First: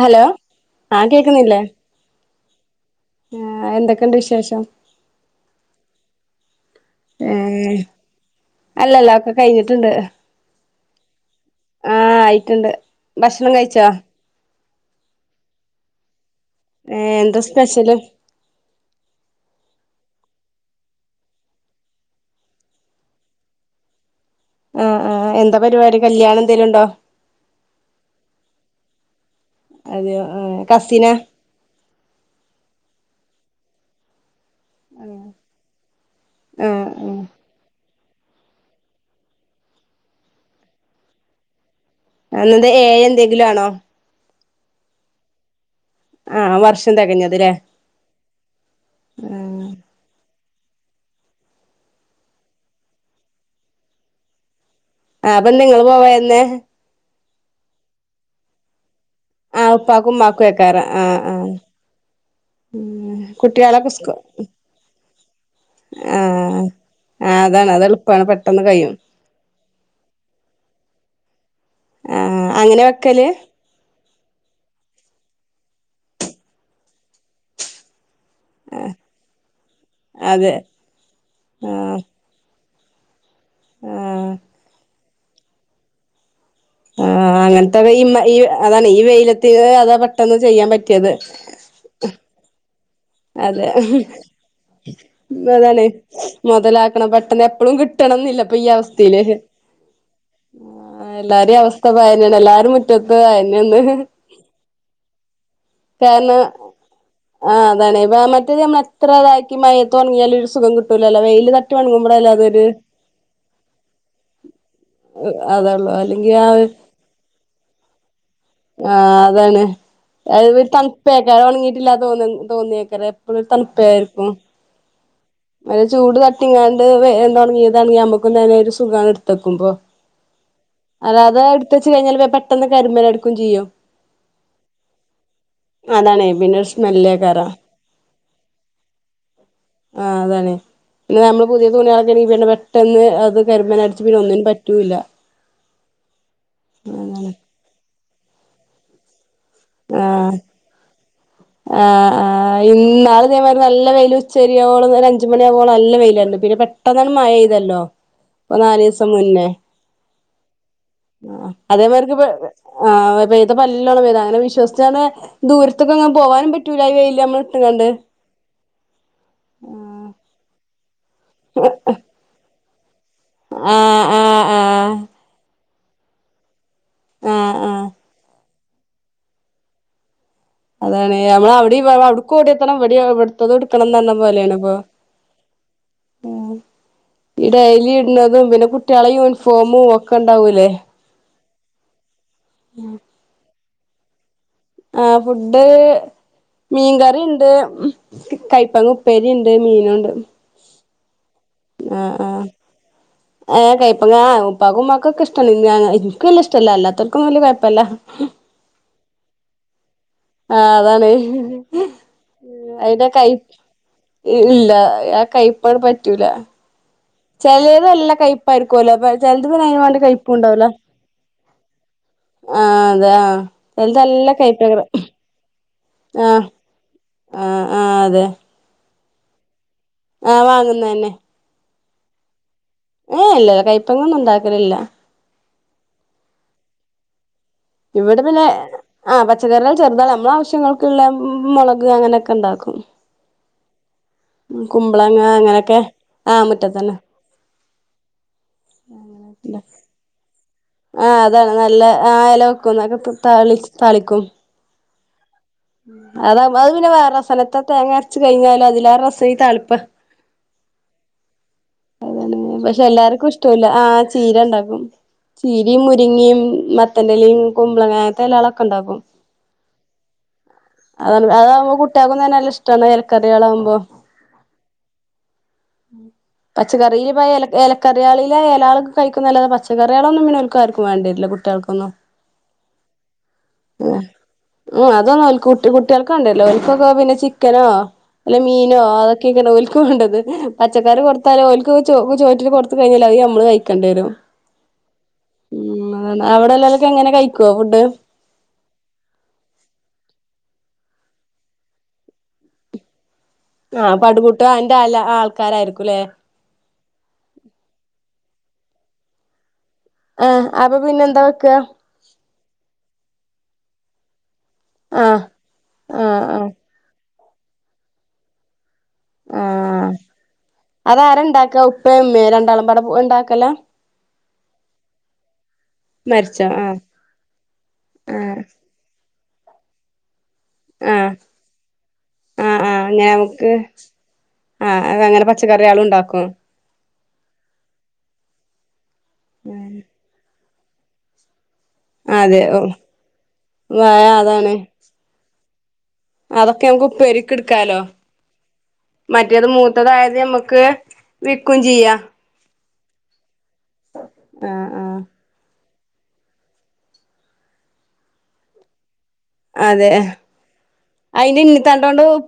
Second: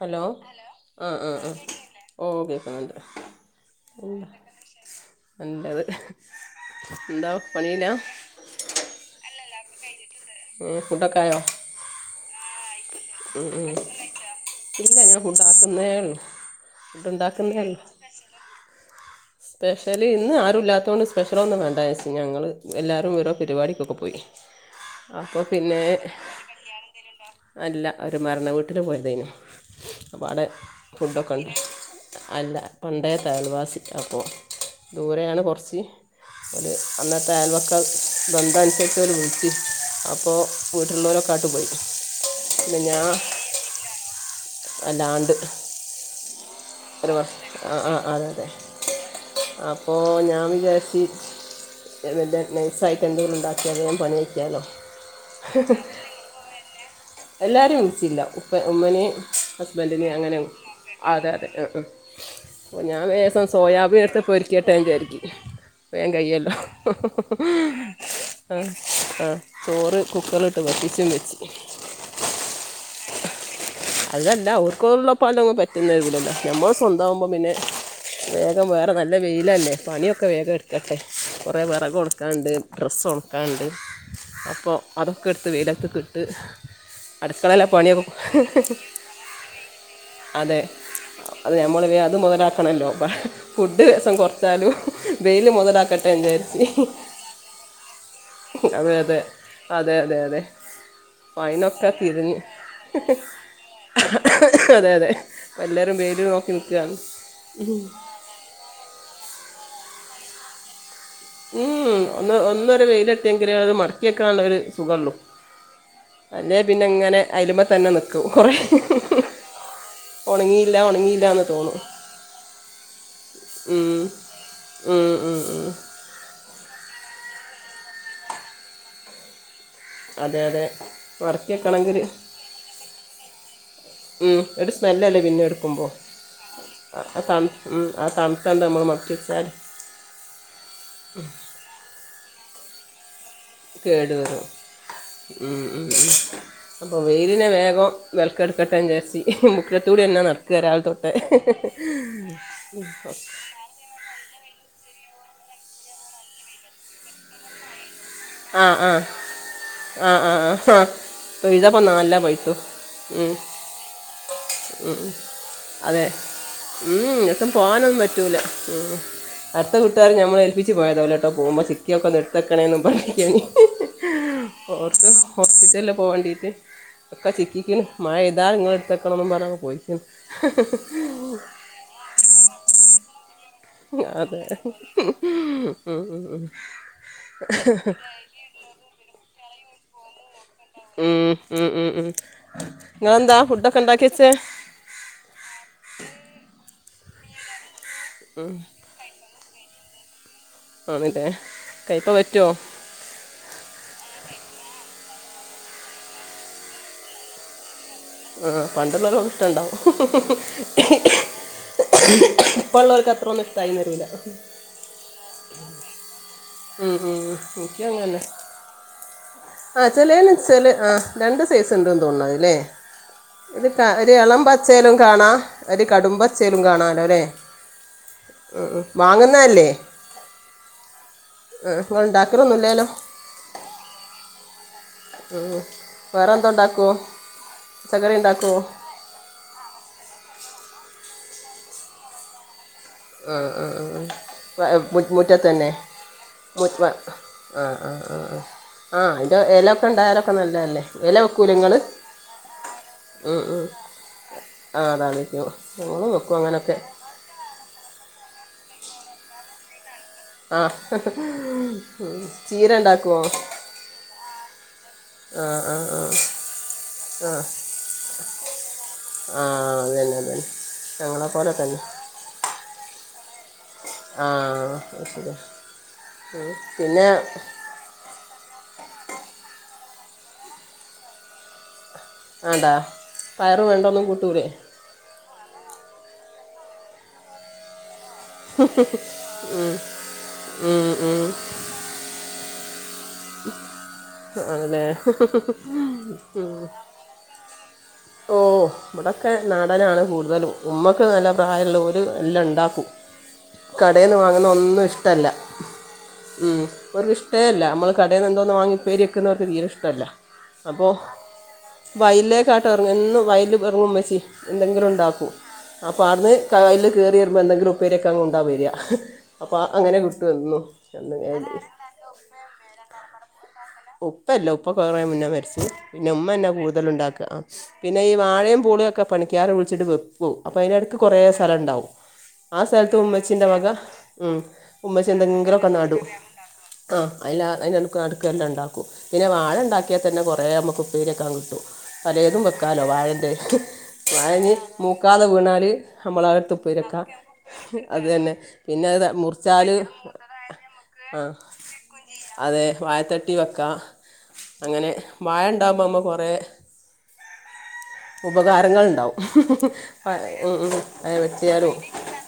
Hello ആഹ് ആഹ് ആഹ് ഉം കേക്കുന്നുണ്ട് ആഹ് എന്തൊക്കെണ്ട് വിശേഷം നല്ലത് എന്ത ഏഹ് പണിലാ അല്ലല്ല ഒക്കെ കഴിഞ്ഞിട്ടുണ്ട് ഉം ഫുഡൊക്കായോ ആഹ് ആയിറ്റ്ണ്ട് ഉം ഉം ഇല്ല ഞാൻ ഫുഡ് ആക്കുന്നേയുള്ളൂ ഏ ന്താ സ്പെഷ്യല് സ്പെഷ്യല് ഇന്ന് ആരുല്ലാത്തോണ്ട് സ്പെഷ്യൽ ഒന്നും വേണ്ടവെച്ച് ഞങ്ങൾ എല്ലാവരും ഓരോ പരിപാടിക്കൊക്കെ പോയി ആഹ് ആഹ് അപ്പോൾ എന്താ പിന്നെ പരിപാടി കല്യാണം എന്തേലും ണ്ടോ അല്ല ഒരു മരണ വീട്ടിൽ പോയതേനു അതെയോ അപ്പോൾ ആ അവിടെ കസിന [inaudible] അല്ല പണ്ടേത അയലവാസി അപ്പോ ദൂരെയാണ് കൊറച്ച് അത് ആഹ് ആഹ് അന്നത്തെ അയൽ വക്കം ബന്ധന്തനുസരിച്ചൊരു വീട്ടി അപ്പോ വീട്ടുള്ളോരൊക്കെ ആട്ട് പോയി ന്നത് പിന്നെ ഞാൻ ഏയേന്തെലും ആണോ അല്ലാണ്ട് ആഹ് വർഷ് ഒരുവർഷ് ആഹ് ആഹ് അതെന്നെ ആഹ് അപ്പൊ ഞാൻ വിചാരിച്ച് നൈസയിട്ട് എന്തെലും ണ്ടാക്കിയ വേം പണി കഴിക്കാലോ ആഹ് അപ്പൊന്തെ നിങ്ങള് പോവന്നെ എല്ലാരും വിളിച്ചില്ല ഉപ്പ ഉമ്മനേം ആഹ് ഹസ്ബൻഡിന് ഉപ്പാക്കും അങ്ങനെ ഉമ്മാക്കും ഏക്കാരം ആഹ് അതെ ആഹ് അതെ ഞാൻ ഉം വേഗം കുട്ടികളൊക്കെ സോയാബീൻ സ്കൂ എടുത്ത് പൊരക്കട്ടെ വിചാരിക്ക് വേം കയല്ലോ [inaudible] ആഹ് ആഹ് അതാണ് അത് എളുപ്പാണ് പെട്ടെന്ന് ആഹ് കഴിയും ഹഹഹ് ചോറ് കുക്കറിലിട്ട് കുക്കറിലിട്ട് വറ്റിച്ചു വെച്ച് ആഹ് അങ്ങനെ വെക്കല് അതല്ല അവർക്കുള്ളപ്പള് പറ്റുന്നലല്ലോ നമ്മൾ സ്വന്തംമാവുമ്പോ പിന്നെ വേഗം വേറെ നല്ല വെയിലല്ലേ പണിയൊക്കെ അതെ വേഗംടുക്കട്ടെ കുറേ ആഹ് വിറകൊണക്കാണ്ട് ഡ്രസ്സ് ഒണക്കാണ്ട് ആഹ് അപ്പോ അതൊക്കെ എടുത്ത് വെയിലത്ത്ക്ക്ട്ട് ണ്ട് [inaudible] ആഹ് അടുക്കളെലേ അങ്ങനത്തെക്കെ പണിയൊകേ ഈ ഈ അതാണ് ഈ വെയിലത്തി അതോ അതെ അത് നമ്മൾ വേം അത് മൊതലാക്കണല്ലോ അതെ വെയിൽ അതാണ് മുതലാക്കട്ടെ എന്ന് വിചാരിച്ച് മുതലാക്കണം പെട്ടെന്ന് എപ്പഴും കിട്ടൂ കിട്ടണം ന്നില്ലപ്പൊ ഈ അതെ അതെ അവസ്ഥയില് അതെ അതെ അതെ ആഹ് എല്ലാരേം ഫൈനൊക്കെ അവസ്ഥപ്പയെന്നെണ് തിരിഞ്ഞ് എല്ലാരും മുറ്റത്ത് അയ [inaudible] അതെ അതെ വ ല്ലരും വെയിൽ നോക്കി നിക്കുവാണ് [unintelligible] ത്തില് നമ്മൾ എത്ര താക്കി മയത്ത് ഒണങ്ങിയാലു ഒരു സുഖം കി ട്ടൂല്ലല്ലോ, വെയിൽ [unintelligible] ഒന്ന് ഒന്നോരു വെയിലട്ടിയെങ്കിലേ അത് മടക്കിയെക്കാനുള്ള ഒരു സുഖൊള്ളൂ [unintelligible] അതേ ഉള്ളു അല്ലെങ്കി ആ അയില്മ്മെ തന്നെ നി ക്കും. കോറേ ആഹ്, അതാണ് അൽവെര് ഉണങ്ങിയില്ല എന്ന് തണുപ്പയാക്കാരം തോന്നും ഒണങ്ങിട്ടില്ല തോന്നും തോന്നിയേക്കാരം എപ്പഴും ഒരു ഉം തണുപ്പായിരിക്കും ഉം ഉം ഒരു ചൂട് തട്ടിങ്ങാണ്ട് വ [unintelligible] ഒണങ്ങ്യേതാണെങ്കി നമ്മുക്കും തന്നെ ഒരു സുഖാണ് ഇടുത്തക്കുമ്പോ അതെ അതെ അല്ലാതെ മടക്കി ഇടുത്തച്ച് വെക്കണമെങ്കിൽ കഴിഞ്ഞാല് ബേം പെട്ടെന്ന് കരിമ്പന എടുക്കും ചെയ്യും. ഉം, ഒരു സ്മെല്ലല്ലേ പിന്നെ എടുക്കുമ്പോ, അതാണേ പിന്നെ ഒരു [unintelligible] ത സ്മെല്ലേക്കാരം ഉം, ആ തണുപ്പ് [unintelligible] നമ്മള് മറിച്ചിട്ടാല് ആഹ് അതാണ്. പിന്നെ നമ്മള് പുതിയ തുണിയളൊക്കെ [unintelligible] പെട്ടെന്ന് അത് കരുമന അട്ച്ചും പിന്നെ ഒന്നിനും പറ്റൂല്ല. ഉം ഉം ഉം, അപ്പോൾ വെയിലിനെ വേഗം വെലക്കെടുക്കട്ടെചാര്ച്ച് മുക്കത്തൂടി അന്നെ ആഹ് നടക്കാ രാവിലെ തൊട്ടേ ആഹ് ആഹ് ഇന്നാള് ഇതേമാതിരി നല്ല വെയില് ഉച്ചരിയോളം ഒരു അഞ്ചുമണിയാവോളം അല്ല വെയിലാര്ന്നു പിന്നെ പെട്ടന്നാണ് മഴ എയ്തല്ലോ ആഹ് ആഹ് ആഹ് ആഹ് അ ആഹ് അതേമാര്ക്ക് ഇപ്പ ആ ഉം, പെയ്തപ്പൊ നല്ലോണം പെയ്ത് അങ്ങനെ വിശ്വസിച്ചാണ്ടെ അതെ ദൂരത്ത്ക്കൊന്നും പോവാനും പറ്റൂല ഈ വെയില് അമ്മള് ഒട്ടും ഇട്ട് കാണ്ട് പോകാനൊന്നും പറ്റൂല ഉം. അടുത്ത വിട്ടുകാര് നമ്മളെ ഏൽപ്പിച്ച് പോയതോല്ലോട്ടോ പോകുമ്പോ ചിക്കിയൊക്കൊന്ന് എടുത്തക്കണേന്നും പറഞ്ഞ് ആഹ് ആഹ് ആഹ് ഓർക്ക് ഹോസ്പിറ്റലില് പോകണ്ടിട്ട് ഒക്കെ ആഹ് ചിക്കിക്ക്ണ് ആഹ് മഴ താ ഇങ്ങള് ഇട്ത്തക്കണംന്നും പറഞങ്ങ് പോയി. അതാണ് നമ്മള് അവടിം അവ്ട്ക്കും ഓടിയെത്തണം ഇവടിം ഇവട്ത്തതും ഇട്ക്കണംന്ന് പറഞ്ഞ [inaudible] അതെ പോലെയാണ് ഇപ്പൊ [unintelligible] ന്നതും പിന്നെ കുട്ടിയളെ യൂനിഫോമും ഒക്കെ ഉണ്ടാവൂല്ലേ. ഉം ഉം ഉം ഉം, ഇങ്ങളെന്താ ഫുഡൊക്കെ ഉണ്ടാക്കിയെച്ചത്? ആഹ്, ഫുഡ് മീൻകറിണ്ട്. കയ്പ്പങ്ങ ഉപ്പേരിണ്ട് മീനുണ്ട്. ആണല്ലെ കയ്പ്പ ആഹ് പറ്റോ? ആഹ് ഏഹ് കയ്പ്പങ്ങ ഉപ്പാക്കും ഉമ്മാക്കൊക്കെ ഇഷ്ടണ്ട്. ഞാ ഇൻക്ക് വല്ല ഇഷ്ടല്ല അല്ലാ തോൽകൊക്കെ വല്ല്യ കൊഴപ്പല്ല. ഉം, പണ്ടുള്ളൽകൊക്കെ ഇഷ്ടണ്ടാവും. ആഹ് അതാണ് ഇപ്പ അയിന്റെ ഉള്ളോൽക്ക് കൈ അത്രൊന്നും ഇഷ്ടായിന്ന് വരൂല. ഇപ്പന് പറ്റൂല. ഉം. ഉം. ഇൻക്കും അങ്ങൻന്നെ. പ [unintelligible] ആഹ് ചെലേല് [unintelligible] ആ രണ്ട് സൈസ് ഉണ്ട്ന്ന് തോന്ന്ണ് അത്‌ ല്ലേ. ആഹ് അതെ ആഹ് ഇത് ക ചെലത് ഒരു നല്ല എളം കൈപ്പേക്കാരം പച്ചയിലും കാണാ ഒരു കടും ആഹ് പച്ചെലും കാണാലോലെ. ആഹ് ആഹ് അതെ ഉം ഉം വാങ്ങുന്നല്ലേ. ആഹ് വാങ്ങുന്ന തന്നെ. ആഹ് ഇങ്ങള്ണ്ടാക്ക്ണോന്നും ഇല്ലേല്ലോ? ഏഹ് ഇല്ല ല്ല കയ്പ്പങ്ങൊന്നും ഉണ്ടാക്കലില്ല. ഉം, വേറെ എന്തോണ്ടാക്കൂ? ഇവിടെന്നിന്നെ ആഹ് പച്ചക്കറികൾ ചെറുതാണ് അമ്മളെ ആവശ്യങ്ങൾക്ക്ള്ള മൊളക് അങ്ങനൊക്കെ ണ്ടാക്കും. ആഹ് ആഹ്‌ ആഹ് അ വ എ മു മുറ്റത്തന്നെ, അങ്ങനെയൊക്കെ ആഹ് മു വ മുറ്റത്തന്നെ ആഹ് ആഹ് ആഹ് ആഹ് ആ അയിന്റെ എലൊക്കെ ണ്ടായാലൊക്കെ നല്ല അല്ലേ. ആഹ്. അതാണ് നല്ല ആ എല വെക്കും [unintelligible] താളി താളിക്കും. ആഹ്, താളിക്കും അത അത് പിന്നെ വേറെ രസത്തെ തേങ്ങ അരച്ച് കഴിഞ്ഞാലും അതില ആ രസ ഈ താളിപ്പ. ആഹ്. പക്ഷെ എല്ലാർക്കും ഇഷ്ട്ടാവുല്ല ആഹ് ചീര ഉണ്ടാക്കും. ആ ആ ചീരയും ആ മുരിങ്ങിയും മത്തന്റലിയും കുമ്പളങ്ങ അങ്ങനത്തെ എല്ലാളൊക്കെ ഉണ്ടാാക്കും ആഹ് അതന്നെ അതന്നെ ഞങ്ങളെ പോലെ തന്നെ ഉട്ടാകുന്നെ നല്ല ഇഷ്ട ഇലക്കറികളാമ്പോ ആഹ് പച്ചക്കറിയിൽല കറയാളെൾ കഴിക്കുന്ന അല്ലാെ പച്ചക്കറികളൊന്നുംന്നെ ഒരുക്കർക്കും വേണ്ടിട്ടയാര്ല്ല കുട്ടിയൾക്കൊന്നും ആണ്ടാ പയറ് വേണ്ടൊന്നും കൂട്ടൂലേ ഉം അതൊന്നോൽക്ക് കുട്ടികൾക്ക ഉണ്ടല്ലോ ഓൾക്കൊക്കെ പിന്നെ ചിക്കനോ അല്ല മീനോ അതൊക്കെയ ഇക്കന ഓല്ക്ക് വേണ്ടത് ഉം, പച്ചക്കാർ കൊറ ഉം. ക്ക് കൊടുത്ത് കഴിഞ്ഞാ അല്ലെ ഉം കോവിഡ് ഓഹ് ഇവിടൊക്കെ നടനാണ് കൂടുതലും ഉമ്മക്ക് നല്ല പ്രായമുള്ള ഓല് എല്ലാം ഉണ്ടാക്കും ആഹ് കടെന്ന് പടുകൂട്ട് വാങ്ങുന്ന അയിന്റെ ഒന്നും അല ഇഷ്ടല്ല ആൾക്കാരായിരിക്കുംല്ലേ ഉം അവർ ഇഷ്ട്ടെല്ല നമ്മള് കടേന്ന് എന്തോന്ന് വാങ്ങി പേരിയക്കുന്നവർക്ക് ഇഷ്ടം ഇല്ല ആഹ് അപ്പൊ അപ്പോൾ പിന്നെ എന്താ വെക്കുക വയലേക്കാട്ട് ഇറങ്ങ എന്ന് വയൽ ഇറങ്ങുമ്മൾച്ചി എന്തെങ്കിലും ആഹ് ഉണ്ടാക്കൂ അപ്പോം ആഹ് അവിന്ന് ആഹ് കയ്ൽ കയറി വരുമ്പോൾ എന്തെങ്കിലും ഉപ്പേരൊക്കെ അങ്ങ് കൊണ്ട വര അപ്പൊ ആഹ് അങ്ങനെ വിട്ടു വന്നു എ പ്പേ മ്മേ രണ്ടാളും പട ഉണ്ടാക്കല ഉപ്പല്ല ഉപ്പ കുറെ മുന്നേ മരച്ചു പിന്നെ മരിച്ചോ ഉമ്മന്നെ ആഹ് കൂടുതല ഉണ്ടാക്ക പിന്നെ ഈ ആഹ് വാഴേ പൂളും ഒക്കെ പണിക്കാറ് ഒഴിച്ചിട്ട് വെപ്പു അപ്പൊ അതിടുക്ക് ആഹ് കുറെേ സ്ഥലംണ്ടാവും ആഹ് സ്ഥലത്ത് അങ്ങനെ ഉമ്മച്ചിന്റെ നമുക്ക് വക ഉം ആഹ് ഉമ്മച്ചി അങ്ങനെ എന്തെങ്കിലൊക്കെ പച്ചക്കറിയാളും നടും ഉണ്ടാക്കും ആഹ് അയ്ൽ അതിനടു നടുക്കല്ലണ്ടോ പിന്നെ വാഴ ഉണ്ടാക്കിയാൽ തന്നെ കൊറേ നമുക്ക് ഉപ്പേരിയക്കാൻ കിട്ടും പലേതും അതെ ഓ വെക്കാലോ വാഴന്റെ വാഴ വാഴന്ഞ് അതാണ് മൂക്കാതെ വീണാല് നമ്മളവിടുത്ത് അതൊക്കെ നമുക്ക് ഉപ്പേരക്ക ഉപ്പേരിക്ക് എടുക്കാലോ അതു തന്നെ പിന്നെത് മറ്റേത് മുറിച്ചാൽ മൂത്തതായത് നമ്മക്ക് വിക്കും ചെയ്യാ അതെ വാഴത്തട്ടി വെക്കാം ആഹ് അങ്ങനെ ആഹ് വാഴ ഉണ്ടാകുമ്പൾ കുറേ ഉപകാരങ്ങൾ ഉണ്ടാവും അതെ ഉം അ പറ്റിയാലും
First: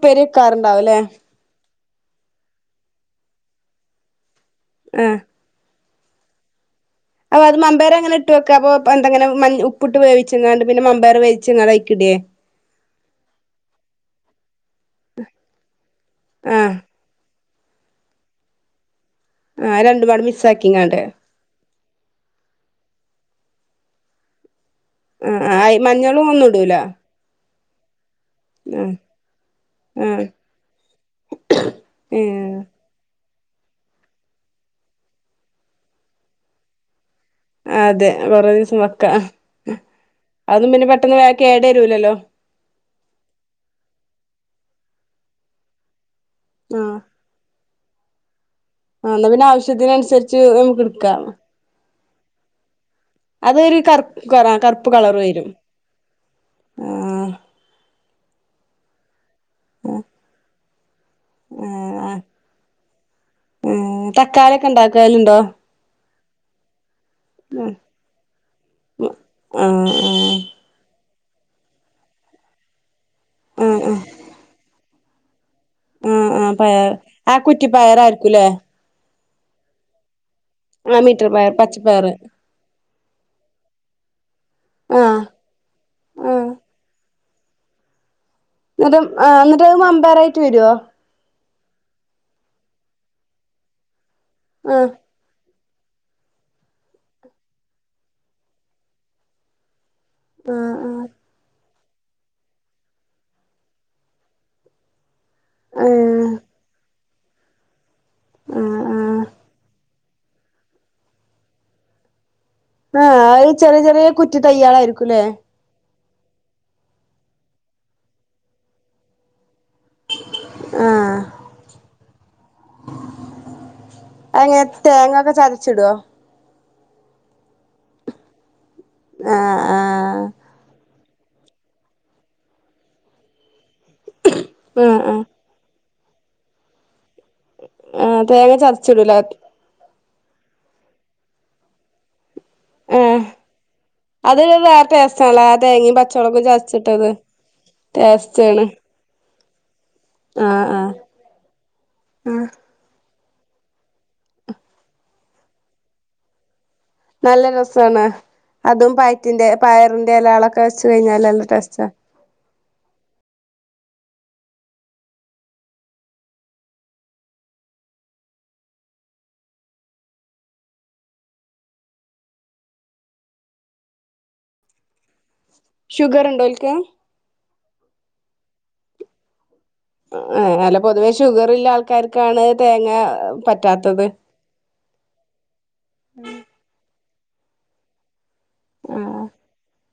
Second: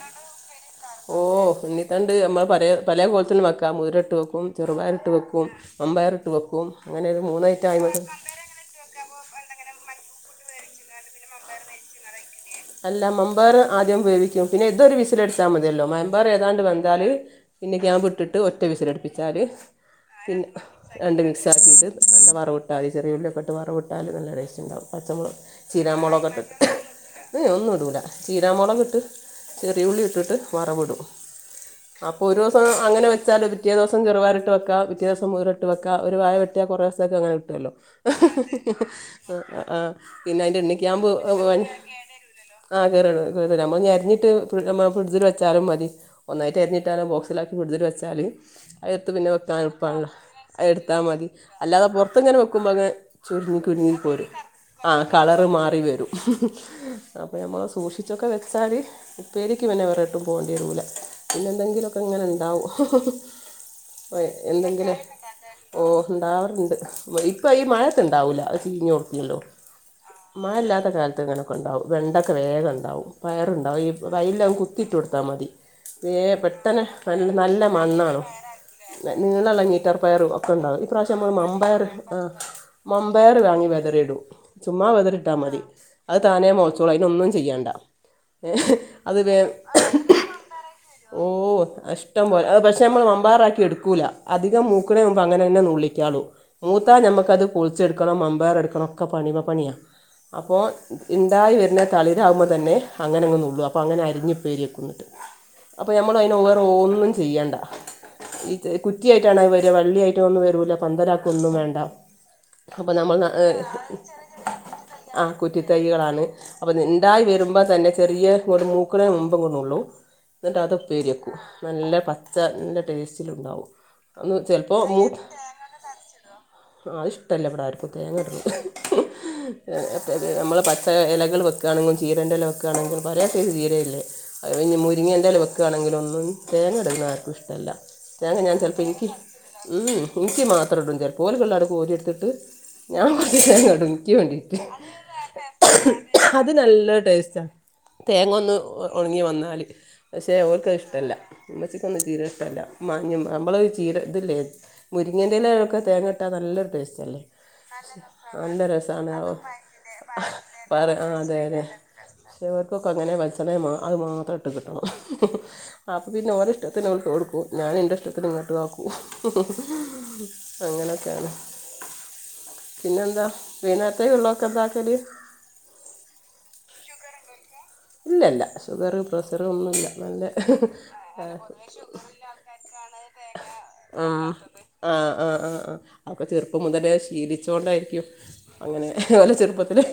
ഉപെരിക്കാർ ഉണ്ടാവല്ലേ ഓഹ് ഉണ്ത്താണ്ട് നമ്മൾ പ പല കോലത്തിലും വെക്കാം മുതിര ഇട്ട് വെക്കും ചെറുപയ്രി ഇട്ട് ആഹ് വെക്കും മമ്പയർ ഇട്ട് വെക്കും അങ്ങനെ ഒരു മൂന്ന് അപ്പ ഐറ്റം മമ്പയർ ആയി അങ്ങനെ ട്ടൊക്ക അപ്പൊ എന്തങ്ങനെ മ ഉപ്പിട്ട് വേവിച്ചെങ്ങാണ്ട് പിന്നെമ്പാർ വേവിച്ചെങ്ങാ അയിക്കിടിയേ അല്ല മമ്പയർ ആദ്യം വേവിക്കും പിന്നെ ഇതൊരു വിസൽ അടിച്ച മതിയല്ലോ മെമ്പയർ ഏതാണ്ട് ആഹ് വന്താലെ ഇണ്ണിക്യാമ്പ് ഇട്ടിട്ട് ഒറ്റ വിസിലടുപ്പിച്ചാൽ ആഹ് രണ്ടുംപാടെ പിന്നെ മിക്സ് ആക്കിങ്ങാണ്ട് രണ്ട് മിക്സ് ആക്കിയിട്ട് നല്ല വറവിട്ടൽതി ചെറിയള്ളി വറവിട്ടാലും നല്ല ടസ്റ്റ് ഉണ്ടാവും പച്ചമുളക് ആഹ് മഞ്ഞളും ഒന്നും ഇടൂല ഏഹ് ഒന്നും ഇടൂല ചീരാമുളക ആഹ് ഇട്ട് ചെറിയ ഉള്ളി ആഹ് ഇട്ടിട്ട് മറം വിടും അപ്പോൾ ഒരു ഏഹ് ദിവസം അങ്ങനെച്ചാൽ പിറ്റേ ദിവസം ചെറുായിട്ട വെക്ക പിറ്റേ ദിവസം മുതിരട്ട് വെക്ക ഒരു വായ വെട്ടിയ ദിവസക്കെ അനെക്ക തൊലൊ അതെ കൊറേ ദിവസം വെക്കാ അ അആ പിന്നെ അയിന്റെ അതൊന്നും എണ്ണക്കാമ്പോ പെട്ടെന്ന് വേ [unintelligible] കേടരൂലല്ലോ ആഹ് കേറ കേറ നമ്മരിഞ്ഞിട്ട് ഫ്രിഡ്ജിൽ വെച്ചാലും മതി ഒന്നായിട്ട് ആഹ് എരിഞ്ഞിട്ടാണ് ബോ ക്കി കടുതൽ വെച്ചാല് അത്ട്ത് ആഹ് പിന്നെ എന്നാ വെക്കാൻ എൾപ്പാണ് ആവശ്യത്തിനനുസരിച്ച് അത് നമുക്ക് എടുത്താൽ എടുക്കാം മതി അല്ലാതെ പുറത്ത്ങ്ങനെ വെക്കുമ്പോങേ ചൊരിങ്ങ അതൊരു കുരുങ്ങി കർ പോരും കറുപ്പ് ആഹ് കളർ കളറ് വരും മാറി വരും ആഹ് നമ്മളൾ സൂക്ഷിച്ചൊക്കെ വെച്ചാല് ഉപ്പേരിക്ക്പിന്നെ വേറെട്ടും പോകേണ്ടിരുല പിന്നെന്തെങ്കിലുക്കെ ആഹ് ആഹ് ഇങ്ങനെ ഉണ്ടാവു തക്കാളിയൊക്കെ എന്തെങ്കിലും ഉണ്ടാക്കലുണ്ടോ ഓഹ് ഉണ്ടാവാറുണ്ട് വെയ്യ് കൊയ്യ് ആഹ് മഴത്ത് ഇണ്ടാവുല്ല അത് ചീഞ്ഞു ഒടുത്തിയല്ലോ ആഹ് മഴ ഇല്ലാത്ത കാലത്ത് ഇങ്ങനെ ഒക്കെ ണ്ടാവു വെണ്ടക്കെ വേഗണ്ടാവും ആഹ് പയറുണ്ടാാവു ഈ ആഹ് വയലില് അത്കുത്തിട്ട് കൊടുത്താ മതി തേ ആഹ് ആഹ് പെട്ടെന്ന് പയർ ന ആ നല്ല മണ്ണാണോ കുറ്റിപ്പയറായിരിക്കുംല്ലേ നീള ള്ള മീറ്റർ പയറ ഒണ്ടാവു ഈ ആ പ്രാവശ്യം മീറ്റർ പയർ മമ്പയർ പച്ചപ്പയർ ആ മമ്പയർ വാങ്ങി വെതറിടും ചുമ്മാ ആഹ് വെതറിട്ടാമതി അത് ആഹ് താനെ മോ തുള അയിന് ഒന്നും ചെയ്യണ്ട അത് വേ ഇന്നട്ട് അത് മമ്പയർ ആയിട്ട് വരോ ഓ ഇഷ്ടം പോലെ പക്ഷെ നമ്മൾ മമ്പാറാക്കി എടുക്കൂല അധികം ആഹ് മൂക്ക്ണേ മുമ്പ് പങ്ങനന്നെ നുള്ളികാളു മൂത്താൽ നമുക്കത് പൊളിച്ച് എടുക്കണം മമ്പയർ എടുക്കണം ഒക്കെ പണി മേ പണിയാ അപ്പോ ആഹ് ആഹ് ഇണ്ടായി വരുന്നത് തളിരാകുമ്പോ തന്നെ അങ്ങനെ അങ്ങ് നുള്ളും അപ്പൊ അങ്ങനെ അരിഞ്ഞു ഇപേരി വെക്കും അപ്പൊ ഞമ്മള്‌ ഏഹ് അയിന് വേറെ ഒന്നും ചെയ്യണ്ട ഈ ആഹ് ആഹ് കുറ്റിയായിട്ടാണ് വെര വള്ളിയായിട്ട് ഒന്നും വരൂല പന്തലാക്കൊന്നു വേണ്ട അപ്പോൾ ആഹ് നമ്മൾ അത് ചെറിയ ചെറിയ കുറ്റി തൈകളയിരിക്കുല്ലേ കുറ്റി തൈകളാണ് അപ ഇണ്ടായി വെരുമ്പോ തന്നെ ചെറിയ ഒരു മൂക്ക്ണേമുമ്പ് ങ്ങ് നുള്ളും ഇന്നട്ട് അത് ഉപ്പേരി ആഹ് വെക്കും നല്ല പ ച്ച നല്ല ടേസ്റ്റിലുണ്ടാവും അന്ന് അതെങ്ങനെ ചെലപ്പോ മു അതിലേക്ക് തേങ്ങൊക്കെ തേങ്ങക്കെ ചതച്ചിടോ ആ അത് ഇഷ്ടല്ല്യ ഇവിടെ ആർക്കും തേങ്ങ ഇടുന്നത് ആഹ് ആഹ് അത് നമ്മള് പച്ച ഇലകൾ വെക്കാണെങ്ങു ചീരന്റ ല വെക്കാണെങ്ങു പല സൈസ് ചീരയി അത് ആഹ് ആഹ് പിന്നെമുരിങ്ങേന്റെ ഇല വെക്കാണെങ്കിൽ ഒന്നും തേങ്ങ ഇടുന്ന ആർക്കു ഇഷ് ല്ല ആഹ് ഞാന് ഞാൻ തേങ്ങ ചെലപ്പോൾ ഇനിക്ക് ചതച്ചിടൂലേ ഉം നിക്ക് മാത്രം ഇടൂ ചെലപ്പോ ഓല്ക്ക് ള്ളത് കോരി എടുത്തിട്ട് ഞാൻ ആഹ് മാത്ര തേങ്ങടുംനിക്ക് അതൊരു വേണ്ടിട്ട് വേറെ ടേസ്റ്റാണല്ലേ ആ അത് നല്ല ടേസ്റ്റാ ടെസ്റ്റള് ഒണങ്ങി വന്നാല് പക്ഷേ ഓല്ക്ക് അത് ഇഷ്ടല്ല ഉമ്മച്ചിക്കൊന്നു ചീര ഇഷ്ട ആഹ് അല്ല മാഞ് നമ്മള്‌ ചീര ഇതില്ലേ മുരിങ്ങേന്റ്ല ഒക്കെ തേങ്ങട്ട ഇട്ടാ നല്ല ടേസ്റ്റാ നല്ല രസാണ് അതും രസമാണ് പയറ്റിന്റെ പയറിന്റെ എലാളൊക്കെ വെച്ച് കഴിഞ്ഞാൽ നല്ല ടേസ്റ്റാ ചെലോർക്ക് ഒക്കെ അങ്ങനെ വെളിച്ചെണ്ണേന് അതു മാത്രം ഇട്ട് കിട്ടണം അപ്പ പിന്നെ ഓലഇഷ്ടത്തിന് ഓല്ക്ക് കൊടുക്കും ഞാനന്റെ ഇഷ്ടത്തിന് ഇങ്ങോട്ട് ആക്കും ഉം ഉം ഉം അങ്ങനെക്കെയാണ് പിന്നെ എന്താ വൈനാരേത്തെക്കുള്ളോ ഒക്കെ എന്താക്കല് ഷുഗർണ്ടോ ഓല്ക്ക് ഇല്ലല്ല ഷുഗർ പ്രഷറ് ഒന്നും ഇല്ല ആ അല്ല പൊതുവേ ഷുഗറുള്ള ആൾക്കാർക്കാണ് തേങ്ങ പറ്റാത്തത് ആഹ് ആഹ് ആഹ് ആ ആ അപ്പൊ ചെറുപ്പം മുതലേ ശീലിച്ചോണ്ടയിരിക്കും അങ്ങനെ ആഹ് ഓല് ചെറുപ്പത്തിലേ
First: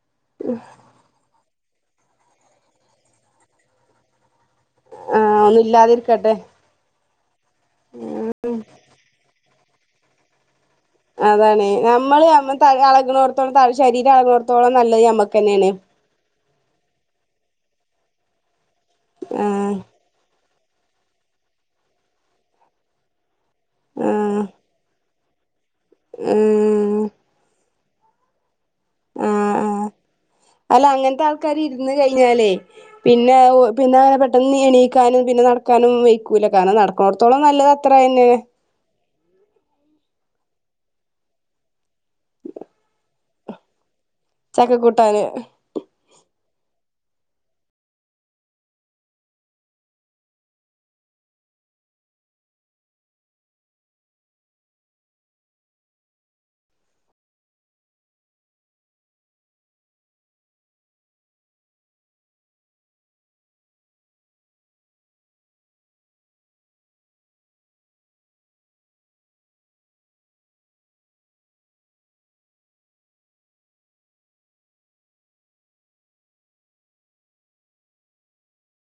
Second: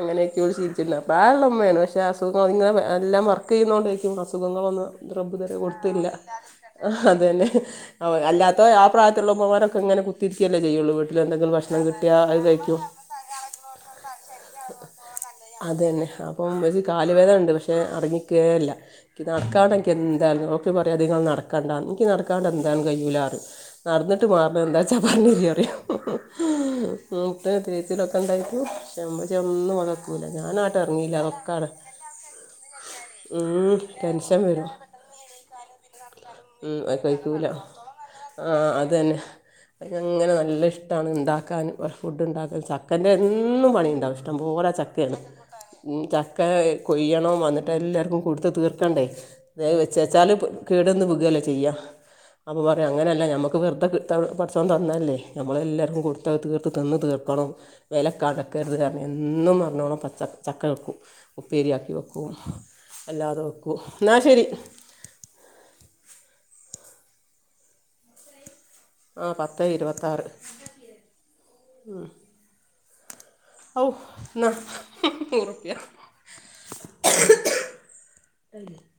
അങ്ങനെക്കെ ശീലിച്ചുല്ല പ്രായള്ളമ്മയാണ് പക്ഷെ സുഖങ്ങ അതിങ്ങനെ എല്ലാം വർക്ക് ചെയ്യുന്നോണ്ടേയിരിക്കും അസുഖങ്ങള് ഒന്ന് റബ്ബ് ആഹ് ഇതുവരെ ഒന്നും കൊടുത്തില്ല ഇല്ലാതിരിക്കട്ടെ അതന്നെ അല്ലാത്ത ആ പ്രായത്തുള്ള ഉമ്മമാര് ഒക്കെ ഇങ്ങനെ കുത്തിരിക്കയല്ലേ ചെയ്യുള്ളൂ വീട്ട അതാണേ ഞമ്മള് ഞമ്മട തടി അളകുന്നോടത്തോളം ത ശരീരം അളകുന്നോടത്തോളം നല്ലത് നമ്മക്കന്നെണ് അതന്നെ അപ്പം ഒരു കാല് വേദനണ്ട് പക്ഷേ അടങ്ങിരിക്കേ ഇല്ല നടക്കാൻ ആഹ് എനിക്ക് എന്തായിരുന്നു ക്കു പറയും അധികം നടക്കണ്ടാന്ന് നിക്ക് നടക്കാണ്ട് എന്താണ്ട് കഴിയുലാ നടന്നിട്ട് ആഹ് മാറ്ണ് എന്താ ച്ചാ വന്നില്ല [unintelligible] ഉം ആഹ് ഉം ഉം മൂത്ത ചേച്ചിടെ ഒപ്പം കഴിക്കൂ ച മിചമ് ആഹ് ഒന്നും ആഹ് നിക്കുല്ല ഞാനാട്ട് അറങ്ങിയില്ല അത് ഒക്കെ അട ഇന്ന് കഴിഞ്ഞാലേ പിന്നെ പിന്നെ ടെൻഷൻ പെട്ടെന്ന് വരും എണീക്കാനും പിന്നെ നടക്കാനും വൈക്കൂലാ കാരണം നടക്കു ണോട്ത്തോളം നല്ലതാ ആഹ് അതന്നെ അയിനങ്ങനെ നല്ല ഇഷ്ടാണ് ഇണ്ടാക്കാൻ പ ഫുഡ് ഇണ്ടാക്ക. ചക്കൻ്റെ എന്നും പണി എന്നുണ്ടാവ് ഇഷ്ടം പോലെ ചക്കേണ് ചക്കക്കൂട്ടാന് ഉം ചക്കേ കൊയ്യണോൻ വന്നിട്ട് എല്ലർക്കും കൊടുത്ത് തീർക്കണ്ടേ തേ വെച്ചച്ചാല് പു കേടന്ന് പുകല്ലേ ചെയ്യാ അപ്പോ പറയും അങ്ങനെ അല്ല നമ്മക്ക് വെറുതെ കിട്ടണ പടച്ചോൻ തന്നതല്ലേ നമ്മളെല്ലർക്കും കൊടു ത്ത് അത് തീർത്ത് തിന്ന് തീർക്കണം വെല കടക്കരുത് കാരണം എന്നും പറഞ്ഞോണം പച്ച ചക്ക വെക്കും ഉപ്പേരിയാക്കി വെക്കും അല്ലാതെ വെക്കും എന്നാ ശെരി ആഹ് പത്തേ ഇരുപത്താറ് ഉം ഹൗ ഇന്നാ നൂറ് റുപ്യ [unintelligible]